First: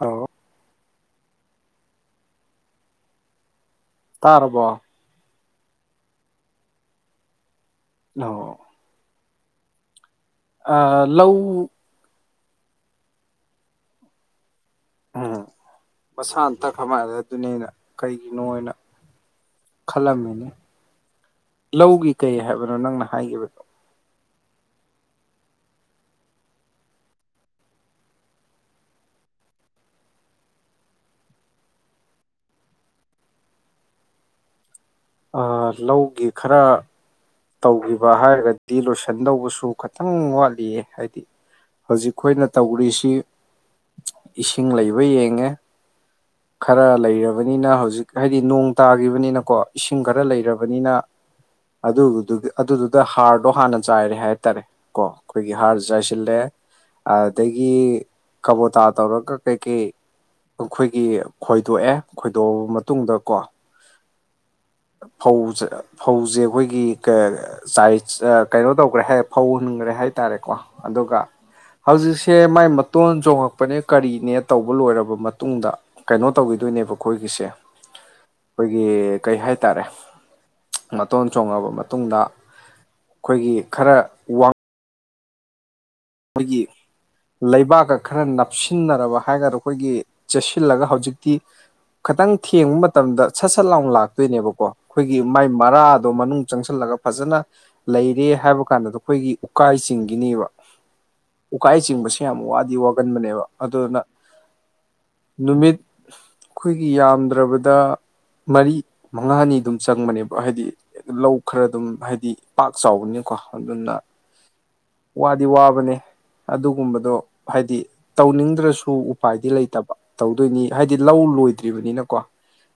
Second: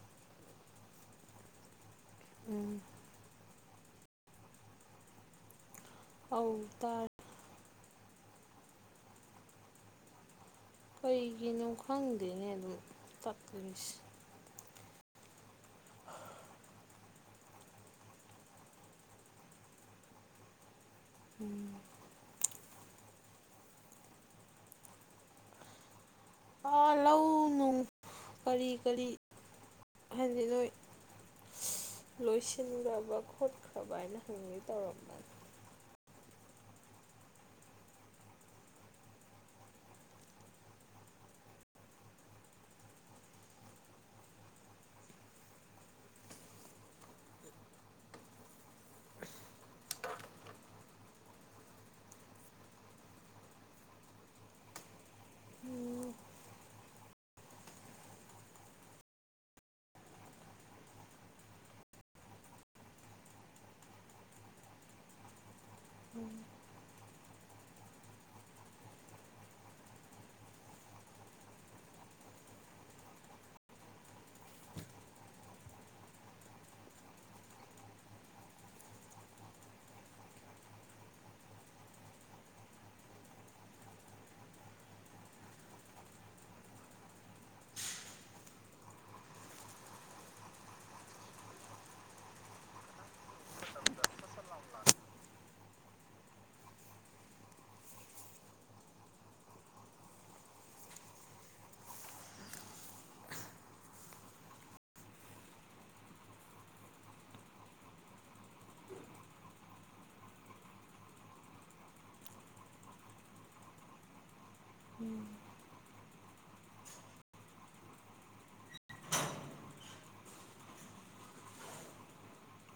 ꯑ ꯎꯝ ꯇꯔꯔꯕꯣ ꯑꯗꯔ ꯑꯣ ꯑ ꯂꯧ ꯑꯗꯨꯅꯦ ꯑꯗꯨ ꯇꯛꯄꯤꯣꯏꯁꯤ ꯎꯝ ꯃꯁꯥ ꯑꯇ ꯀꯃꯥꯏꯔꯦ ꯑꯗꯨꯅꯦ ꯑꯩꯅ ꯀꯩꯒꯤꯅꯣ ꯑꯣꯏꯅ ꯈꯜꯂꯝꯃꯤꯅꯦ ꯎꯝ ꯂꯧꯒꯤ ꯀꯩ ꯍꯥꯏꯕꯅꯣ ꯅꯪꯅ ꯍꯥꯏꯈꯤꯕꯗꯣ ꯑ ꯂꯧ ꯅꯨꯡ ꯀꯔꯤ ꯀꯔꯤ ꯍꯥꯏꯖꯤ ꯅꯣꯏ ꯂꯣꯏꯁꯤꯟꯈ꯭ꯔꯕ ꯈꯣꯠꯈ꯭ꯔꯕ ꯍꯥꯏꯅ ꯍꯪꯉꯤ ꯇꯧꯔ ꯂꯧꯒꯤ ꯈꯔ ꯇꯧꯈꯤꯕ ꯍꯥꯏꯔꯒꯗꯤ ꯂꯣꯏꯁꯤꯟꯗꯧꯕꯁꯨ ꯈꯤꯇꯪ ꯋꯥꯠꯂꯤꯌꯦ ꯍꯥꯏꯗꯤ ꯍꯧꯖꯤꯛ ꯑꯩꯈꯣꯏꯅ ꯇꯧꯔꯤꯁꯤ ꯏꯁꯤꯡ ꯂꯩꯕ ꯌꯦꯡꯉꯦ ꯈꯔ ꯂꯩꯔꯕꯅꯤꯅ ꯍꯧꯖꯤꯛ ꯍꯥꯏꯗꯤ ꯅꯣꯡ ꯇꯥꯈꯤꯕꯅꯤꯅꯀꯣ ꯏꯁꯤꯡ ꯈꯔ ꯂꯩꯔꯕꯅꯤꯅ ꯑꯗ ꯑꯗꯨ ꯑꯗꯨꯗꯨꯗ ꯍꯥꯔꯗꯣ ꯍꯥꯟꯅ ꯆꯥꯏꯔꯦ ꯍꯥꯏꯇꯥꯔꯦ ꯀꯣ ꯑꯩꯈꯣꯏꯒꯤ ꯍꯥꯔꯁꯨ ꯎꯝ ꯆꯥꯏꯁꯤꯜꯂꯦ ꯑꯗꯒꯤ ꯀꯕꯣꯇꯥ ꯇꯧꯔꯒ ꯀꯩꯀꯩ ꯑꯩꯈꯣꯏꯒꯤ ꯈꯣꯏꯗꯣꯛꯑꯦ ꯈꯣꯏꯗꯣꯛꯑꯕ ꯃꯇꯨꯡꯗꯀꯣ ꯐꯧꯁꯦ ꯎꯝ ꯐꯧꯁꯦ ꯑꯩꯈꯣꯏꯒꯤ ꯆ ꯀꯩꯅꯣ ꯇꯧꯈ꯭ꯔꯦ ꯍꯥꯏ ꯐꯧ ꯍꯨꯟꯈ꯭ꯔꯦ ꯍꯥꯏ ꯇꯔꯦꯀꯣ ꯑꯗꯨꯒ ꯍꯧꯖꯤꯛꯁꯦ ꯃꯥꯏ ꯃꯇꯣꯟ ꯆꯣꯡꯉꯛꯄꯅꯦ ꯀꯔꯤꯅꯦ ꯇꯧꯕ ꯂꯣꯏꯔꯕ ꯃꯇꯨꯡꯗ ꯀꯩꯅꯣ ꯇꯧꯈꯤ ꯑꯗꯨꯏꯅꯦꯕ ꯑꯩꯈꯣꯏꯒꯤꯁꯦ ꯑꯩꯈꯣꯏꯒꯤ ꯀꯩ ꯍꯥꯏꯇꯥꯔꯦ ꯃꯇꯣꯟ ꯆꯣꯡꯉꯕ ꯃꯇꯨꯡ ꯃꯇꯨꯡꯗ ꯑꯩꯈꯣꯏꯒꯤ ꯈꯔ ꯋꯥ ꯑꯩꯈꯣꯏꯒꯤ ꯂꯩꯕꯥꯛꯀ ꯈꯔ ꯅꯞꯁꯤꯟꯅꯔꯕ ꯍꯥꯏꯒꯗ꯭ꯔꯥ ꯑꯩꯈꯣꯏꯒꯤ ꯆꯦꯁꯤꯜꯂꯒ ꯍꯧꯖꯤꯛꯇꯤ ꯈꯤꯇꯪ ꯊꯦꯡꯕ ꯃꯇꯝꯗ ꯁꯠ ꯁꯠ ꯂꯥꯎꯅ ꯂꯥꯛꯇꯣꯏꯅꯦꯕꯀꯣ ꯑꯩꯈꯣꯏꯒꯤ ꯃꯥꯏ ꯃꯔꯥꯗꯣ ꯃꯅꯨꯡ ꯆꯪꯁꯜꯂ ꯐꯖꯅ ꯂꯩꯔꯦ ꯍꯥꯏꯕ ꯀꯥꯟꯗꯗ ꯑꯩꯈꯣꯏꯒꯤ ꯎꯀꯥꯏꯁꯤꯡꯒꯤꯅꯦꯕ ꯎꯀꯥꯏ ꯆꯤꯡꯕꯁꯦ ꯌꯥꯝ ꯋꯥꯗꯤ ꯋꯥꯒꯟꯕꯅꯦꯕ ꯑꯗꯨꯅ ꯅꯨꯃꯤꯠ ꯑꯩꯈꯣꯏꯒꯤ ꯌꯥꯝꯗ꯭ꯔꯕꯗ ꯃꯔꯤ ꯃꯉꯥꯅꯤ ꯑꯗꯨꯝ ꯆꯪꯕꯅꯦꯕ ꯍꯥꯏꯗꯤ ꯂꯧ ꯈꯔ ꯑꯗꯨꯝ ꯍꯥꯏꯗꯤ ꯄꯥꯛ ꯆꯥꯎꯕꯅꯤ ꯀꯗꯨꯅ ꯑꯣ ꯋꯥꯗꯤ ꯋꯥꯕꯅꯦ ꯑꯗꯨꯒꯨꯝꯕꯗꯣ ꯍꯥꯏꯗꯤ ꯇꯧꯅꯤꯡꯗ꯭ꯔꯁꯨ ꯁꯨ ꯎꯄꯥꯏꯗꯤ ꯂꯩꯇꯕ ꯇꯧꯗꯣꯏꯅꯤ ꯍꯥꯏꯗꯤ ꯂꯧ ꯂꯣꯏꯗ꯭ꯔꯤꯕꯅꯤꯅꯀꯣ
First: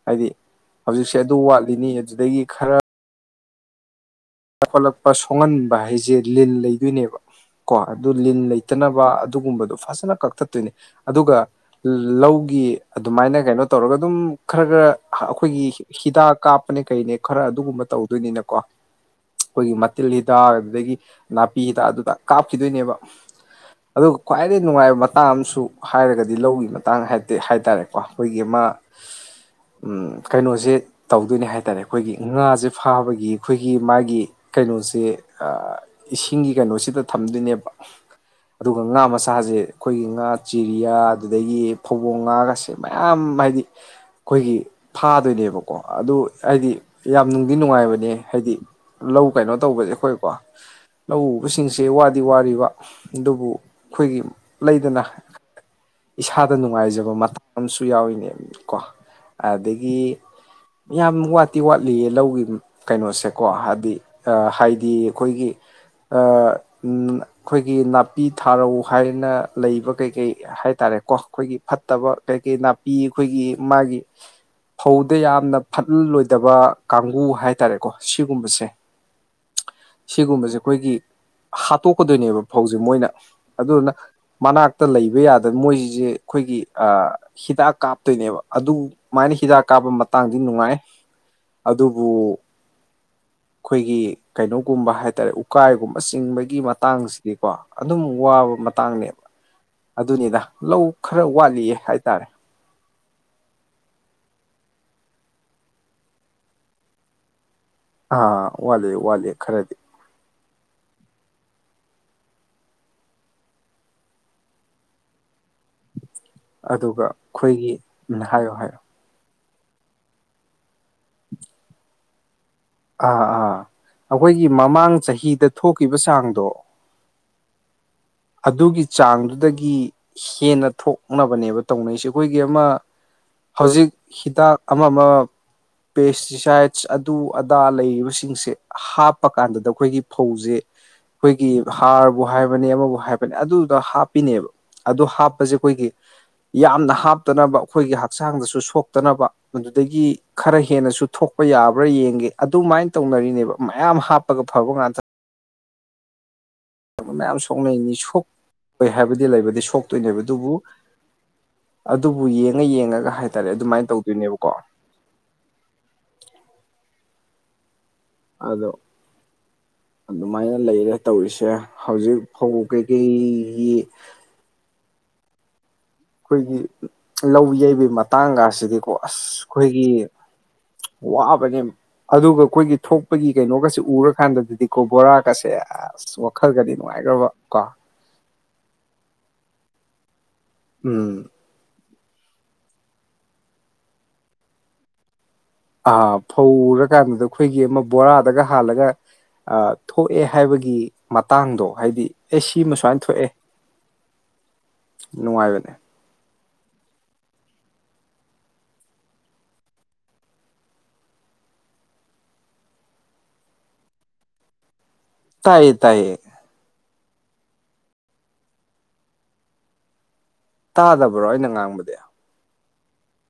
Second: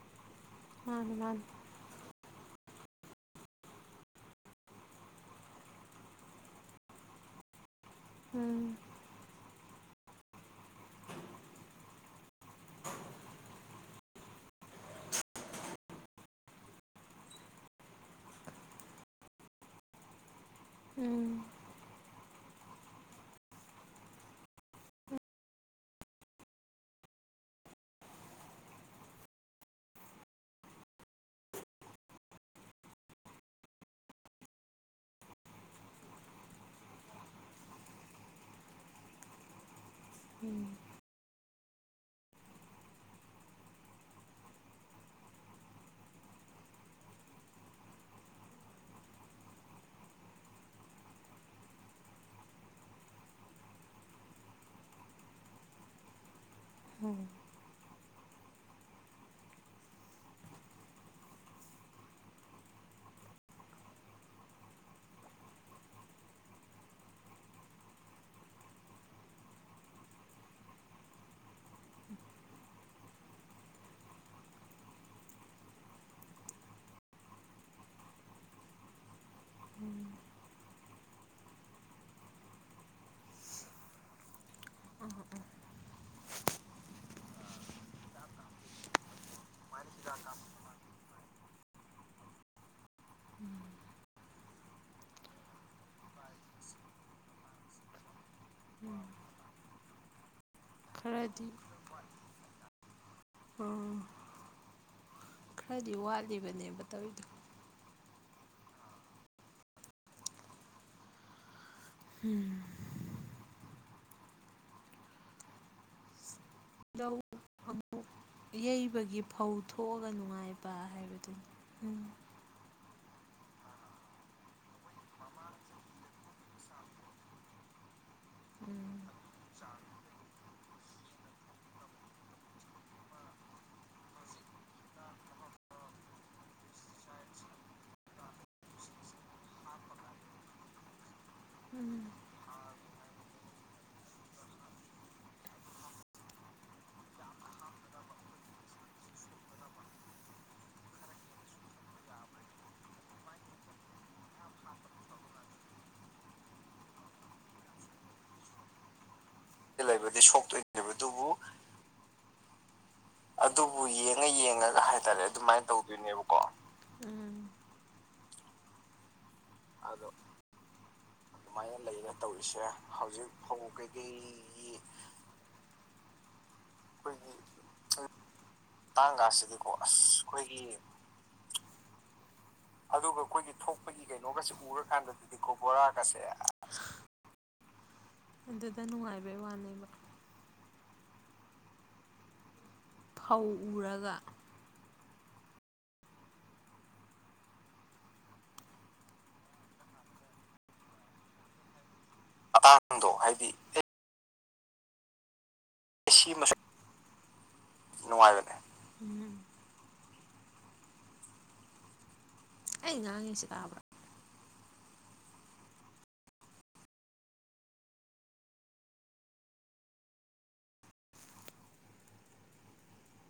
ꯍꯥꯏꯗꯤ ꯃꯥꯅꯤ ꯍꯧꯖꯤꯛꯁꯦ ꯑꯗꯨ ꯃꯥꯅꯤ ꯋꯥꯠꯂꯤꯅꯤ ꯑꯗꯨꯗꯒꯤ ꯈꯔ ꯈꯣꯠꯂꯛꯄ ꯁꯣꯡꯍꯟꯕ ꯍꯥꯏꯁꯦ ꯂꯤꯟ ꯂꯩꯗꯣꯏꯅꯦꯕ ꯀꯣ ꯑꯗꯨ ꯂꯤꯟ ꯎꯝ ꯂꯩꯇꯅꯕ ꯑꯗꯨꯒꯨꯝꯕꯗꯨꯣ ꯐꯖꯅ ꯀꯛꯊꯠꯇꯣꯏꯅꯤ ꯑꯗꯨꯒ ꯂꯧꯒꯤ ꯑꯗꯨꯃꯥꯏꯅ ꯀꯩꯅꯣ ꯇꯧꯔꯒ ꯑꯗꯨꯝ ꯈꯔ ꯈꯔ ꯑꯩꯈꯣꯏꯒꯤ ꯍꯤꯗꯥꯛ ꯀꯥꯞꯄꯅꯦ ꯀꯩꯅꯦ ꯈꯔ ꯑꯗꯨꯒꯨꯝꯕ ꯇꯧꯗꯣꯏꯅꯤꯅꯀꯣ ꯑꯩꯈꯣꯏꯒꯤ ꯃꯇꯤꯤꯟ ꯍꯤꯗꯥꯛ ꯑꯗꯨꯗꯒꯤ ꯎꯝ ꯅꯥꯄꯤ ꯍꯤꯗꯥꯛ ꯑꯗꯨꯗ ꯀꯥꯞꯈꯤꯗꯣꯏꯅꯦꯕ ꯑꯗꯨꯒ ꯈ꯭ꯋꯥꯏꯗꯩ ꯅꯨꯡꯉꯥꯏꯕ ꯃꯇꯥꯡ ꯑꯃꯁꯨ ꯍꯥꯏꯔꯒꯗꯤ ꯂꯧꯒꯤ ꯃꯇꯥꯡ ꯍꯥꯏꯦ ꯍꯥꯏꯇꯥꯔꯦꯀꯣ ꯑꯩꯈꯣꯏꯒꯤ ꯀ ꯎ ꯀꯩꯅꯣꯁꯦ ꯇꯧꯗꯣꯏꯅꯦ ꯍꯥꯏ ꯇꯔꯦ ꯑꯩꯈꯣꯏꯒꯤ ꯉꯥꯁꯦ ꯐꯥꯕꯒꯤ ꯑꯩꯈꯣꯏꯒꯤ ꯃꯥꯒꯤ ꯀꯩꯅꯣꯁꯦ ꯏꯁꯤꯡꯒꯤ ꯀꯩꯅꯣꯁꯤꯗ ꯊꯝꯗꯣꯏꯅꯦꯕ ꯑꯗꯨꯒ ꯉꯥ ꯃꯁꯥꯁꯦ ꯑꯩꯈꯣꯏꯒꯤ ꯉꯥ ꯆꯤꯔꯤꯌꯥ ꯑꯗꯨꯗꯒꯤ ꯐꯧꯧꯕꯣꯡ ꯉꯥꯒꯁꯦ ꯃꯌꯥꯝ ꯍꯥꯏꯗꯤ ꯑꯩꯈꯣꯏꯒꯤ ꯐꯥꯗꯣꯏꯅꯦꯕꯀꯣ ꯑꯗꯨ ꯍꯥꯏꯗꯤ ꯌꯥꯝ ꯅꯨꯡꯗꯤ ꯅꯨꯡꯉꯥꯏꯕꯅꯦ ꯍꯥꯏꯗꯤ ꯂꯧ ꯀꯩꯅꯣ ꯇꯧꯕꯁꯦ ꯑꯩꯈꯣꯏꯀꯣ ꯂꯧ ꯎꯕꯁꯤꯡꯁꯦ ꯋꯥꯗꯤ ꯋꯥꯔꯤꯕ ꯑꯗꯨꯕꯨ ꯑꯩꯈꯣꯏꯒꯤ ꯂꯩꯗꯅ [unintelligible] ꯏꯁꯥꯗ ꯅꯨꯡꯉꯥꯏꯖꯕ ꯃꯇꯝꯨ ꯌꯥꯎꯏꯅꯦꯕ ꯀꯣ ꯑꯗꯒꯤ ꯌꯥꯝ ꯋꯥꯠꯇꯤ ꯋꯥꯠꯂꯤꯌꯦ ꯂꯧꯒꯤ ꯀꯩꯅꯣꯁꯦ ꯀꯣ ꯍꯥꯏꯗꯤ ꯍꯥꯏꯗꯤ ꯑꯩꯈꯣꯏꯒꯤ ꯑꯩꯈꯣꯏꯒꯤ ꯅꯥꯄꯤ ꯊꯥꯔꯧ ꯍꯥꯏꯅ ꯂꯩꯕ ꯀꯩꯀꯩ ꯍꯥꯏꯇꯥꯔꯦ ꯣ ꯑꯩꯈꯣꯏꯒꯤ ꯐꯠꯇꯕ ꯀꯩ ꯀꯩ ꯅꯥꯄꯤ ꯑꯩꯈꯣꯏꯒꯤ ꯃꯥꯒꯤ ꯐꯧꯗ ꯌꯥꯝꯅ ꯐꯠꯂꯣꯏꯗꯕ ꯀꯥꯡꯒꯨ ꯍꯥꯏꯇꯥꯔꯦꯀꯣ ꯁꯤꯒꯨꯝꯕꯁꯦ ꯁꯤꯒꯨꯝꯕꯁꯦ ꯑꯩꯈꯣꯏꯒꯤ ꯍꯥꯠꯇꯣꯛꯀꯗꯣꯏꯅꯦꯕ ꯐꯧꯁꯦ ꯃꯣꯏꯅ ꯑꯗꯨꯗꯨꯅ ꯃꯅꯥꯛꯇ ꯂꯩꯕ ꯌꯥꯗꯅ ꯃꯣꯏꯁꯤꯁꯦ ꯑꯩꯈꯣꯏꯒꯤ ꯍꯤꯗꯥꯛ ꯀꯥꯞꯇꯣꯏꯅꯦꯕ ꯑꯗꯨꯃꯥꯏꯅ ꯍꯤꯗꯥꯛ ꯀꯥꯞꯄ ꯃꯇꯥꯡꯗꯤ ꯅꯨꯡꯉꯥꯏ ꯑꯗꯨꯕꯨ ꯎꯝ ꯑꯩꯈꯣꯏꯒꯤ ꯀꯩꯅꯣꯒꯨꯝꯕ ꯍꯥꯏꯇꯥꯔꯦ ꯎꯀꯥꯏꯒꯨꯝꯕ ꯆꯤꯡꯕꯒꯤ ꯃꯇꯥꯡꯁꯤꯗꯤꯀꯣ ꯑꯗꯨꯝ ꯋꯥꯕ ꯃꯇꯥꯡꯅꯦꯕ ꯑꯗꯨꯅꯤꯗ ꯂꯧ ꯈꯔ ꯈꯔꯗꯤ ꯋꯥꯠꯂꯤꯌꯦ ꯍꯥꯏꯇꯥꯔꯦ ꯎꯝ ꯈꯔꯗꯤ ꯋꯥꯂꯤꯕꯅꯤ ꯗ ꯑꯥ ꯋꯥꯠꯂꯦ ꯋꯥꯠꯂꯦ ꯈꯔꯗꯤ ꯎꯝ ꯑꯗꯨꯒ ꯂꯧ ꯑꯩꯈꯣꯏꯒꯤꯅ ꯍꯥꯏꯌꯣ ꯍꯥꯏꯌꯣ ꯌꯩꯕꯒꯤ ꯐꯧ ꯊꯣꯛꯑꯒ ꯅꯨꯡꯉꯥꯏꯕ ꯍꯥꯏꯕꯗꯨꯅꯤ ꯎꯝ ꯑꯥ ꯑꯥ ꯑꯩꯈꯣꯏꯒꯤ ꯃꯃꯥꯡ ꯆꯍꯤꯗ ꯊꯣꯛꯈꯤꯕ ꯆꯥꯡꯗꯣ [unintelligible] ꯑꯗꯨꯒꯤ ꯎꯝ ꯆꯥꯡꯗꯨꯗꯒꯤ ꯍꯦꯟꯅ ꯊꯣꯛꯅꯕꯅꯦꯕ ꯇꯧꯅꯩꯁꯦ ꯑꯩꯈꯣꯏꯒꯤ ꯑꯃ ꯍꯧꯖꯤꯛ ꯍꯤꯗꯥꯛ ꯑꯃ ꯑꯃ ꯄꯦꯁꯇꯤꯁꯥꯏꯠꯁ ꯑꯗꯨ ꯑꯗꯥ ꯂꯩꯔꯤꯕꯁꯤꯡꯁꯦ ꯍꯥꯞꯄ ꯀꯥꯟꯗꯗ ꯑꯩꯈꯣꯏꯒꯤ ꯐꯧꯁꯦ [unintelligible] ꯑꯩꯈꯣꯏꯒꯤ ꯎꯝ ꯍꯥꯔꯕꯨ ꯍꯥꯏꯕꯅꯤ ꯑꯃꯕꯨ ꯍꯥꯏꯕꯅꯦ ꯑꯗꯨꯗ ꯍꯥꯞꯄꯤꯅꯦꯕ ꯑꯗꯨ ꯍꯥꯞꯄꯁꯦ ꯑꯩꯈꯣꯏꯒꯤ ꯌꯥꯝꯅ ꯍꯥꯞꯇꯅꯕ ꯑꯩꯈꯣꯏꯒꯤ ꯍꯛꯆꯥꯡꯗꯁꯨ ꯁꯣꯛꯇꯅꯕ ꯃꯗꯨꯗꯒꯤ ꯈꯔ ꯍꯦꯟꯅꯁꯨ ꯊꯣꯛ ꯌꯥꯕ꯭ꯔꯥ ꯌꯦꯡꯒꯦ ꯑꯗꯨꯃꯥꯏꯅ ꯇꯧꯅꯔꯤꯅꯦꯕ ꯃꯌꯥꯝ ꯍꯥꯞꯄꯒ ꯐꯕ ꯉꯥꯟꯇ ꯃꯌꯥꯝ ꯁꯣꯛꯅꯩꯅꯤ ꯁꯣꯛꯑꯣꯣꯏ ꯍꯥꯏꯕꯗꯤ ꯂꯩꯕ ꯂꯩꯕꯗꯤ ꯁꯣꯛꯇꯣꯏꯅꯦꯕ ꯑꯗꯨꯕꯨ ꯁꯣꯛꯇꯣꯏꯅꯦꯕ ꯑꯗꯨꯕꯨ ꯑꯗꯨꯕꯨ ꯌꯦꯡꯉ ꯌꯦꯡꯉ ꯑꯗꯨꯕꯨ ꯌꯦꯡꯉ ꯌꯦꯡꯉꯒ ꯍꯥꯏꯇꯥꯔꯦ ꯑꯗꯨꯃꯥꯏꯅ ꯇꯧꯗꯣꯏꯅꯦꯕꯀꯣ ꯎ ꯑꯗꯣ ꯑꯗꯨꯃꯥꯏꯅ ꯂꯩꯔꯦ ꯇꯧꯔꯤꯁꯦ ꯑꯗꯨꯃꯥꯏꯅ ꯂꯩꯔ ꯍꯧꯖꯤꯛ ꯐꯧ ꯇꯧꯔꯤꯁꯦ ꯀꯩꯀꯩ ꯑꯩ ꯑꯩꯈꯣꯏꯒꯤ ꯂꯧ ꯌꯩꯕꯒꯤ ꯃꯇꯥꯡꯒꯁꯤꯗꯤꯀꯣ ꯑꯁ ꯇꯥꯡꯒꯁꯤꯗꯤꯀꯣ ꯑꯩꯈꯣꯏꯒꯤ ꯑꯁ ꯑꯩꯈꯣꯏꯒꯤ ꯋꯥꯕꯅꯦ ꯑꯗꯨꯒ ꯑꯩꯈꯣꯏꯒꯤ ꯑꯗꯨꯒ ꯊꯣꯛꯄꯒꯤ ꯑꯩꯈꯣꯏꯒꯤ ꯀꯩꯅꯣꯒꯁꯦ ꯊꯣꯛꯄꯒꯤ ꯀꯩꯅꯣꯒꯁꯦ ꯎꯔꯀꯥꯟꯗꯗꯤꯀꯣ ꯕꯣꯔꯥꯒꯁꯦ ꯎꯔꯀꯥꯟꯗꯗꯤꯀꯣ ꯑꯁ ꯕꯣꯔꯥꯒꯁꯦ ꯋꯥꯈꯜꯒꯗꯤ ꯅꯨꯡꯉꯥꯏꯈ꯭ꯔꯕ ꯀꯣ ꯑꯗꯨꯗ ꯅꯨꯡꯉꯥꯏꯕꯩ ꯋꯥꯅꯦꯕ ꯎꯝ ꯐꯧ ꯎꯔꯒ ꯑꯥ ꯐꯧ ꯎꯔꯀꯥꯟꯗꯨꯗ ꯑꯩꯈꯣꯏꯒꯤ ꯑꯃ ꯕꯣꯔꯥꯗꯒ ꯍꯥꯜꯂꯒ ꯊꯣꯛꯑꯦ ꯍꯥꯏꯕꯒꯤ ꯃꯇꯥꯡꯗꯣ ꯍꯥꯏꯗꯤ ꯑꯦ ꯁꯤꯃ ꯁꯨꯃꯥꯏꯅ ꯃꯇꯥꯡꯗꯣ ꯊꯣꯛꯑꯦ ꯍꯥꯏꯗꯤ ꯅꯨꯡꯉꯥꯏꯕꯅꯦ ꯁꯤꯃ ꯅꯨꯡꯉꯥꯏꯕꯅꯦ ꯑꯩ ꯉꯥꯡꯉꯁꯤ ꯇꯥꯕ꯭ꯔ ꯇꯥꯏꯌꯦ ꯇꯥꯏꯌꯦ ꯇꯥꯗꯕ꯭ꯔꯣ ꯑꯩꯅ ꯉꯥꯡꯕꯗꯤ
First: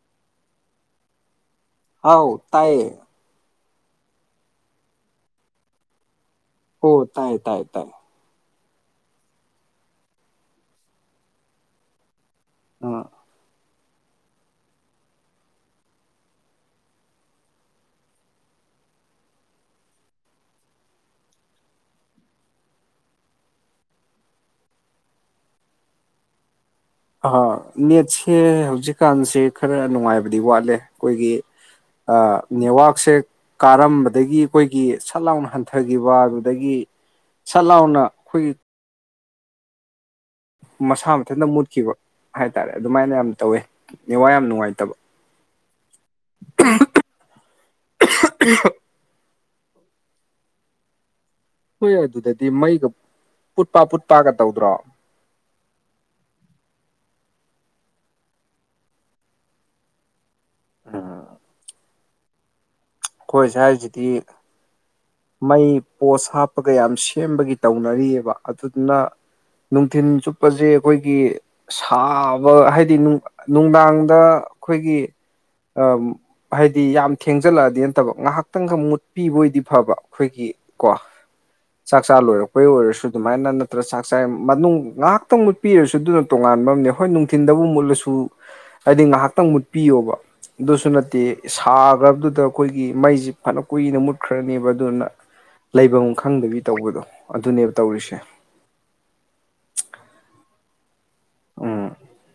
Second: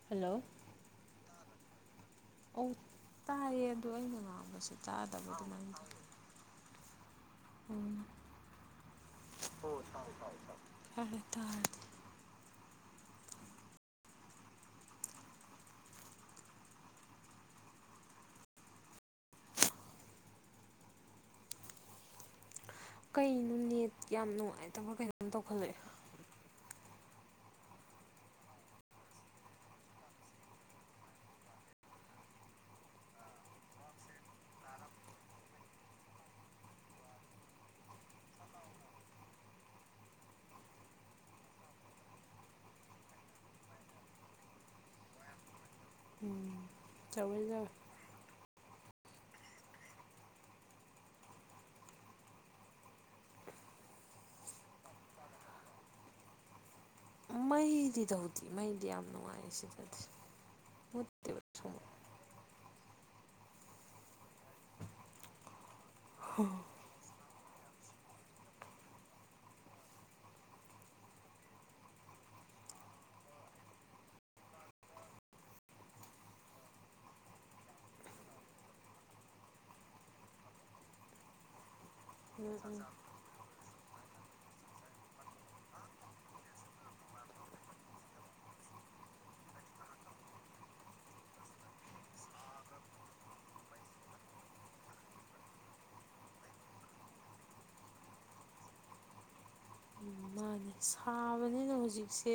ꯍꯜꯂꯣ ꯍꯥꯎ ꯑꯧ ꯇꯥꯏꯌꯦ ꯇꯥꯏꯌꯦ ꯑꯗꯣ ꯑꯩꯅ ꯉꯥꯡꯕ ꯁꯨꯡꯇꯥ ꯇꯥꯕꯤꯗꯦ ꯅꯪꯗꯤ ꯍꯣ ꯇꯥꯏ ꯇꯥꯏ ꯇꯥꯏ ꯐꯔꯦ ꯇꯥꯔꯗꯤ ꯑ ꯀꯩꯅꯣ ꯅꯦꯠ ꯌꯥꯝ ꯅꯨꯡꯉꯥꯏꯇꯕ꯭ꯔꯥ ꯀꯩꯅꯣꯝ ꯇꯧꯈꯠꯂꯛꯑꯦ ꯑ ꯅꯦꯠꯁꯦ ꯍꯧꯖꯤꯛꯀꯥꯟꯁꯦ ꯈꯔ ꯅꯨꯡꯉꯥꯏꯕꯗꯤ ꯋꯥꯠꯂꯦ ꯑꯈꯣꯏꯒꯤ ꯑꯥ ꯅꯦꯠꯋꯥꯛꯁꯦ ꯀꯥꯔꯝꯕꯗꯒꯤ ꯑꯈꯣꯏꯒꯤ ꯁꯠ ꯂꯥꯎꯅ ꯍꯟꯊꯈꯤꯕ ꯑꯗꯨꯗꯒꯤ ꯁꯠ ꯂꯥꯎꯅ ꯑꯈꯣꯏꯒꯤ ꯃꯁꯥ ꯃꯊꯟꯇ ꯃꯨꯠꯈꯤꯕ ꯍꯥꯏꯇꯥꯔꯦ ꯑꯗꯨꯃꯥꯏꯅ ꯌꯥꯝ ꯇꯧꯋꯦ ꯅꯦꯠꯋꯥꯛ ꯌꯥꯝ ꯅꯨꯡꯉꯥꯏꯇꯕ [unintelligible] ꯆꯥꯎ [unintelligible] [unintelligible] ꯍꯣꯏ ꯑꯗꯨꯗꯗꯤ ꯃꯩꯒ ꯄꯨꯠꯄ ꯄꯨꯠꯄꯒ ꯇꯧꯗ꯭ꯔꯣ ꯃꯩꯗꯤ ꯇꯧꯗꯤ ꯃꯩꯗꯤ ꯌꯥꯝ ꯅꯨꯡꯉꯥꯏ ꯁꯤꯗꯗꯤ ꯃꯨꯠꯇꯦꯕ ꯁꯨꯡꯃꯨꯠ ꯑꯈꯣꯏ ꯁꯥꯏꯁꯤꯗꯤ ꯃꯩ ꯄꯣꯠꯁ ꯍꯥꯞꯄꯒ ꯌꯥꯝ ꯁꯦꯝꯕꯒꯤ ꯇꯧꯅꯔꯤꯑꯕ ꯑꯗꯨꯗꯨꯅ ꯅꯨꯡꯊꯤꯟ ꯆꯨꯞꯄꯁꯦ ꯑꯈꯣꯏꯒꯤ ꯁꯥꯕ ꯍꯥꯏꯗꯤ ꯅꯨꯡꯗꯥꯡꯗ ꯑꯈꯣꯏꯒꯤ ꯑ ꯍꯥꯏꯗꯤ ꯌꯥꯝ ꯊꯦꯡꯖꯜꯂꯛꯑꯗꯤ ꯇꯕ ꯉꯥꯍꯥꯛꯇꯪꯒ ꯃꯨꯠꯄꯤꯕꯑꯣꯏꯗꯤ ꯐꯕ ꯑꯈꯣꯏꯒꯤ ꯀꯣ ꯆꯥꯛ ꯆꯥ ꯂꯣꯏꯔꯛꯄꯩ ꯁꯨꯡꯃꯨꯠ ꯑꯣꯏꯔꯁꯨ ꯑꯗꯨꯃꯥꯏꯅ ꯅꯠꯇ꯭ꯔ ꯆꯥꯛ ꯆꯥꯏ ꯃꯅꯨꯡ ꯉꯥꯍꯥꯛꯇꯪ ꯃꯨꯠꯄꯤꯔꯁꯨ ꯑꯗꯨꯅ ꯇꯣꯉꯥꯟꯕ ꯑꯃꯅꯦ ꯍꯣꯏ ꯅꯨꯡꯊꯤꯟꯗꯕꯨ ꯃꯨꯠꯂꯁꯨ ꯍꯥꯏꯗꯤ ꯉꯥꯍꯥꯛꯇꯪ ꯃꯨꯠꯄꯤꯌꯣꯕ ꯑꯗꯨꯁꯨ ꯅꯠꯇꯦ ꯁꯥꯒ꯭ꯔꯕꯗꯨꯗ ꯑꯈꯣꯏꯒꯤ ꯃꯩꯁꯤ ꯐꯅ ꯀꯨꯏꯅ ꯃꯨꯠꯈ꯭ꯔꯅꯤꯕ ꯑꯗꯨꯅ ꯂꯩꯐꯝ ꯈꯪꯗꯕꯤ ꯇꯧꯕꯗꯣ ꯑꯗꯨꯅꯦꯕ ꯇꯧꯔꯤꯁꯦ ꯎꯝ ꯃꯥꯅꯦ ꯁꯥꯕꯅꯤꯅ ꯎꯝ ꯍꯨꯖꯤꯛꯁꯦ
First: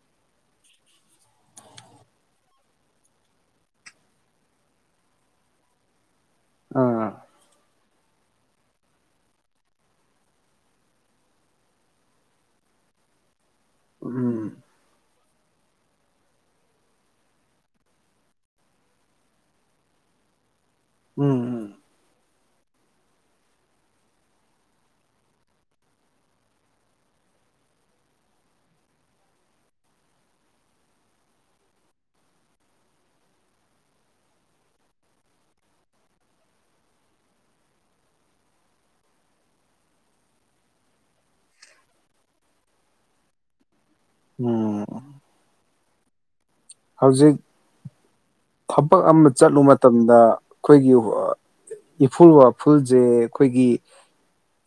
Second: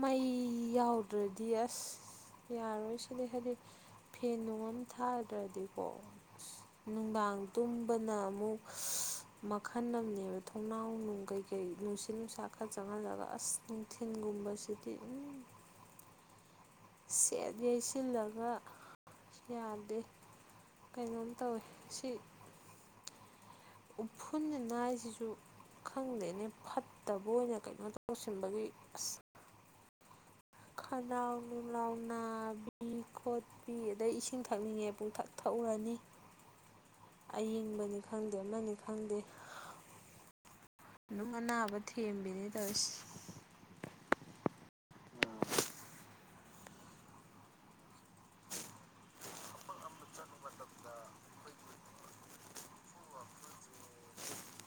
ꯃꯩ ꯌꯥꯎꯗ꯭ꯔꯗꯤ ꯑꯁ ꯌꯥꯔꯣꯏ ꯁꯤꯗꯤ ꯍꯥꯏꯗꯤ ꯐꯦꯟ ꯅꯨꯡ ꯑꯝ ꯊꯥꯗ꯭ꯔꯗꯤꯀꯣ ꯑꯥ ꯅꯨꯡꯗꯥꯡ ꯇꯨꯝꯕꯅ ꯑꯃꯨꯛ ꯃꯈꯜ ꯑꯝꯅꯦꯕ ꯊꯣꯡꯅꯥꯎ ꯅꯨꯡ ꯀꯩꯀꯩ ꯅꯨꯡꯁꯤꯠ ꯅꯨꯡꯁꯥ ꯈꯔ ꯆꯪꯍꯜꯂꯒ ꯑꯁ ꯎꯝ ꯅꯨꯡꯊꯤꯟꯒꯨꯝꯕꯁꯤꯗꯤ ꯁꯦꯠ ꯌꯩꯁꯤꯜꯂꯒ ꯌꯥꯗꯦ ꯀꯩꯅꯣꯝ ꯇꯧꯋꯦ ꯎꯝ ꯁꯤ ꯎꯐꯨꯟꯅꯤ ꯅꯥꯏꯁꯤꯁꯨ ꯈꯪꯗꯦꯅꯦ ꯐꯠꯇꯕ ꯑꯣꯏꯅ ꯀꯩꯅꯣ ꯇꯧꯁꯤꯟꯕꯒꯤ ꯑꯁ ꯈꯅꯥꯎ ꯅꯨꯡꯂꯥꯎ ꯅꯥꯕꯤ ꯈꯣꯠꯄꯤ ꯑꯗꯩ ꯏꯁꯤꯡ ꯊꯛꯅꯤꯡꯉꯦ ꯄꯨꯡ ꯊꯥꯛ ꯊꯛ ꯇꯧꯔꯅꯤ ꯑꯌꯤꯡꯕꯅꯤ ꯈꯪꯗꯦ ꯑꯃꯅꯤ ꯈꯪꯗꯦ ꯗꯨꯡ ꯑꯅꯥꯕ ꯊꯦꯝꯕꯤꯅꯤ ꯇꯧꯔꯤꯁꯤ ꯎꯝ ꯍꯧꯖꯤꯛ ꯊꯕꯛ ꯑꯃ ꯆꯠꯂꯨ ꯃꯇꯝꯗ ꯑꯈꯣꯏꯒꯤ ꯏꯐꯨꯜ ꯋꯥꯐꯨꯜꯁꯦ ꯑꯈꯣꯏꯒꯤ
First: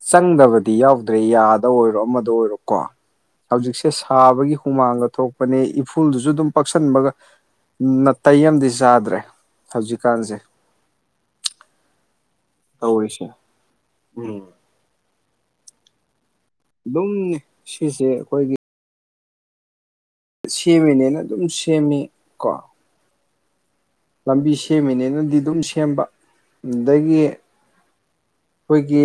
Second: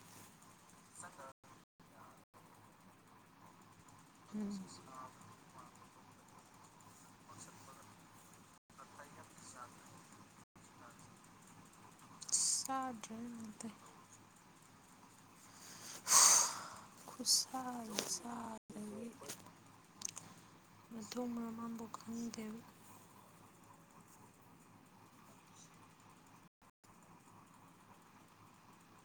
ꯆꯪꯗꯕꯗꯤ ꯌꯥꯎꯗ꯭ꯔꯦ ꯌꯥꯗ ꯑꯣꯏꯔꯣ ꯑꯃꯗ ꯑꯣꯏꯔꯣꯀꯣ ꯍꯧꯖꯤꯛꯁꯦ ꯎꯝ ꯁꯥꯕꯒꯤ ꯍꯨꯃꯥꯡꯒ ꯊꯣꯛꯄꯅꯦ ꯏꯐꯨꯜꯗꯨꯁꯨ ꯑꯗꯨꯝ ꯄꯛ ꯁꯤꯟꯕꯒ ꯅꯥꯇꯩ ꯑꯝꯗꯤ ꯆꯥꯗ꯭ꯔꯦ ꯍꯧꯖꯤꯛꯀꯥꯟꯁꯦ [unintelligible] ꯇꯧꯔꯤꯁꯦ ꯆꯔꯗ꯭ꯔꯦꯅꯦ ꯅꯥꯇꯩ ꯎꯝ ꯑꯗꯨꯝꯅꯦ ꯈꯨꯠꯁꯥ ꯁꯤꯁꯦ ꯑꯈꯣꯏꯒꯤ ꯆꯥꯗꯒꯤ ꯁꯦꯝꯃꯤꯅꯦꯅ ꯃꯊꯣꯡ ꯑꯗꯨꯝ ꯃꯔꯝ ꯑꯃꯕꯨꯛ ꯁꯦꯝꯃꯤ ꯀꯣ ꯈꯪꯗꯦꯕ ꯂꯝꯕꯤ ꯁꯦꯝꯃꯤꯅꯦꯅꯗꯤ ꯑꯗꯨꯝ ꯁꯦꯝꯕ ꯑꯗꯒꯤ ꯑꯩꯈꯣꯏꯒꯤ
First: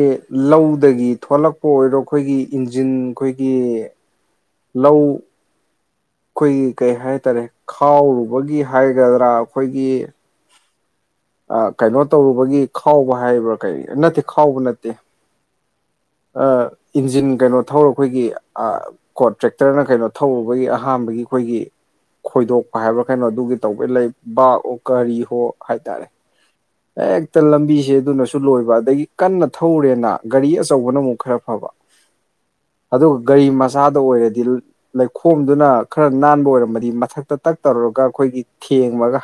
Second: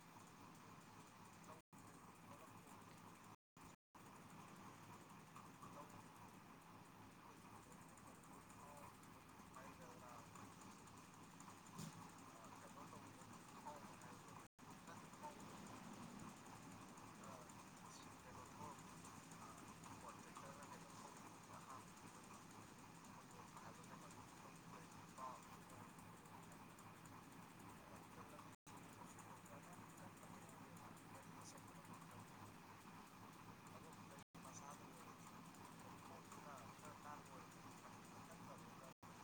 ꯂꯧꯗꯒꯤ ꯊꯣꯛꯂꯛꯄ ꯑꯣꯏꯔꯣ ꯑꯩꯈꯣꯏꯒꯤ ꯏꯟꯖꯤꯟ ꯑꯩꯈꯣꯏꯒꯤ ꯂꯧ ꯑꯩꯈꯣꯏꯒꯤ ꯀꯩ ꯍꯥꯏꯇꯥꯔꯦ ꯈꯥꯎꯔꯨꯕꯒꯤ ꯍꯥꯏꯒꯗ꯭ꯔꯥ ꯑꯩꯈꯣꯏꯒꯤ ꯀꯩꯅꯣ ꯇꯧꯔꯨꯕꯒꯤ ꯈꯥꯎꯕ ꯍꯥꯏꯕ꯭ꯔꯥ ꯀꯔꯤ ꯅꯠꯇꯦ ꯈꯥꯎꯕ ꯅꯠꯇꯦ [unintelligible] ꯏꯟꯖꯤꯟ ꯀꯩꯅꯣ ꯊꯧꯔ ꯑꯩꯈꯣꯏꯒꯤ ꯀꯣ ꯇ꯭ꯔꯦꯛꯇꯔꯅ ꯀꯩꯅꯣ ꯊꯧꯔꯨꯕꯒꯤ ꯑꯍꯥꯟꯕꯒꯤ ꯑꯩꯈꯣꯏꯒꯤ ꯈꯣꯏꯗꯣꯛꯄ ꯍꯥꯏꯕ꯭ꯔꯥ ꯀꯩꯅꯣ ꯑꯗꯨꯒꯤ ꯇꯧꯕꯒꯤ ꯂꯩ ꯕꯥꯥꯛ ꯑꯣ ꯀꯔꯤ ꯍꯣ ꯍꯥꯏꯇꯥꯔꯦ ꯎ ꯍꯦꯛꯇ ꯂꯝꯕꯤꯁꯦ ꯑꯗꯨꯅꯁꯨ ꯂꯣꯏꯕ ꯑꯗꯒꯤ ꯀꯟꯅ ꯊꯧꯔꯦꯅ ꯒꯥꯔꯤ ꯑꯆꯧꯕꯅ ꯑꯃꯨꯛ ꯈꯔ ꯐꯕ [unintelligible] ꯑꯗꯨꯒ ꯒꯥꯔꯤ ꯃꯆꯥꯗ ꯑꯣꯏꯔꯗꯤ ꯂꯩꯈꯣꯝꯗꯨꯅ ꯈꯔ ꯅꯥꯟꯕ ꯑꯣꯏꯔꯝꯃꯗꯤ ꯃꯊꯛꯇ ꯇꯛ ꯇꯧꯔ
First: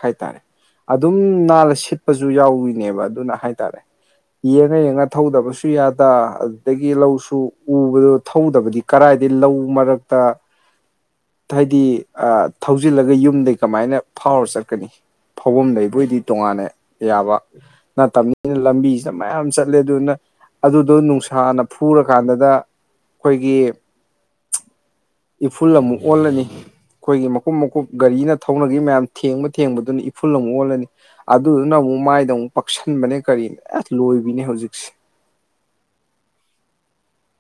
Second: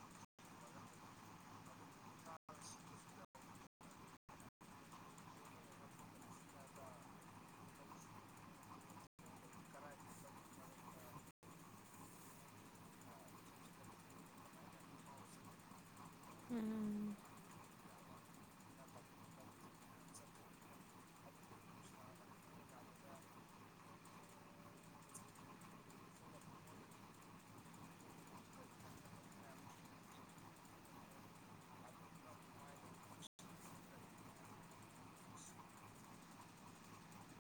ꯍꯥꯏꯔꯦ ꯑꯗꯨ ꯁꯤꯠꯄꯁꯨ ꯌꯥꯎꯔꯤꯅꯦꯕ ꯑꯗꯨꯅ ꯍꯥꯏꯇꯥꯔꯦ ꯌꯦꯡꯉ ꯌꯦꯡꯉ ꯊꯧꯗꯕꯁꯨ ꯌꯥꯗ ꯑꯗꯨꯗꯒꯤ ꯂꯧꯁꯨ ꯎꯕꯗ ꯊꯧꯗꯕꯗꯤ ꯀꯔꯥꯏ ꯍꯥꯏꯗꯤ ꯂꯧ ꯃꯔꯛꯇ [unintelligible] ꯍꯥꯏꯗꯤ ꯊꯧꯖꯤꯜꯂꯒ ꯌꯨꯝꯗꯒꯤꯩ ꯀꯃꯥꯏꯅ ꯐꯥꯎꯔ ꯆꯠꯀꯅꯤ ꯐꯥꯎꯐꯝꯗꯩ ꯕꯣꯏꯗꯤ ꯇꯣꯉꯥꯟꯅꯦ ꯎꯝ ꯕ ꯅꯠꯇꯕꯅꯤꯅ ꯂꯝꯕꯤꯁꯤꯗ ꯃꯌꯥꯝ ꯆꯠꯂꯦ ꯑꯗꯨꯅ ꯑꯗꯨꯗꯣ ꯅꯨꯡꯁꯥꯅ ꯐꯨꯔꯀꯥꯟꯗꯨꯗ ꯑꯩꯈꯣꯏꯒꯤ [unintelligible] ꯏꯐꯨꯜ ꯑꯃꯨꯛ ꯑꯣꯜꯂꯅꯤ ꯑꯩꯈꯣꯏꯒꯤ ꯃꯀꯨꯞ ꯃꯀꯨꯞ ꯒꯥꯔꯤꯅ ꯊꯧꯅꯒꯤ ꯃꯌꯥꯝ ꯊꯦꯡꯕ ꯊꯦꯡꯕꯗꯨꯅ ꯏꯐꯨꯜ ꯑꯃꯨꯛ ꯑꯣꯜꯂꯅꯤ ꯑꯗꯨꯗꯨꯅ ꯑꯃꯨꯛ ꯃꯥꯏꯗ ꯑꯃꯨꯛ ꯄꯛꯁꯟꯕꯅꯦ ꯀꯔꯤ ꯑ ꯂꯣꯏꯕꯤꯅꯦ ꯍꯧꯖꯤꯛꯁꯦ [unintelligible]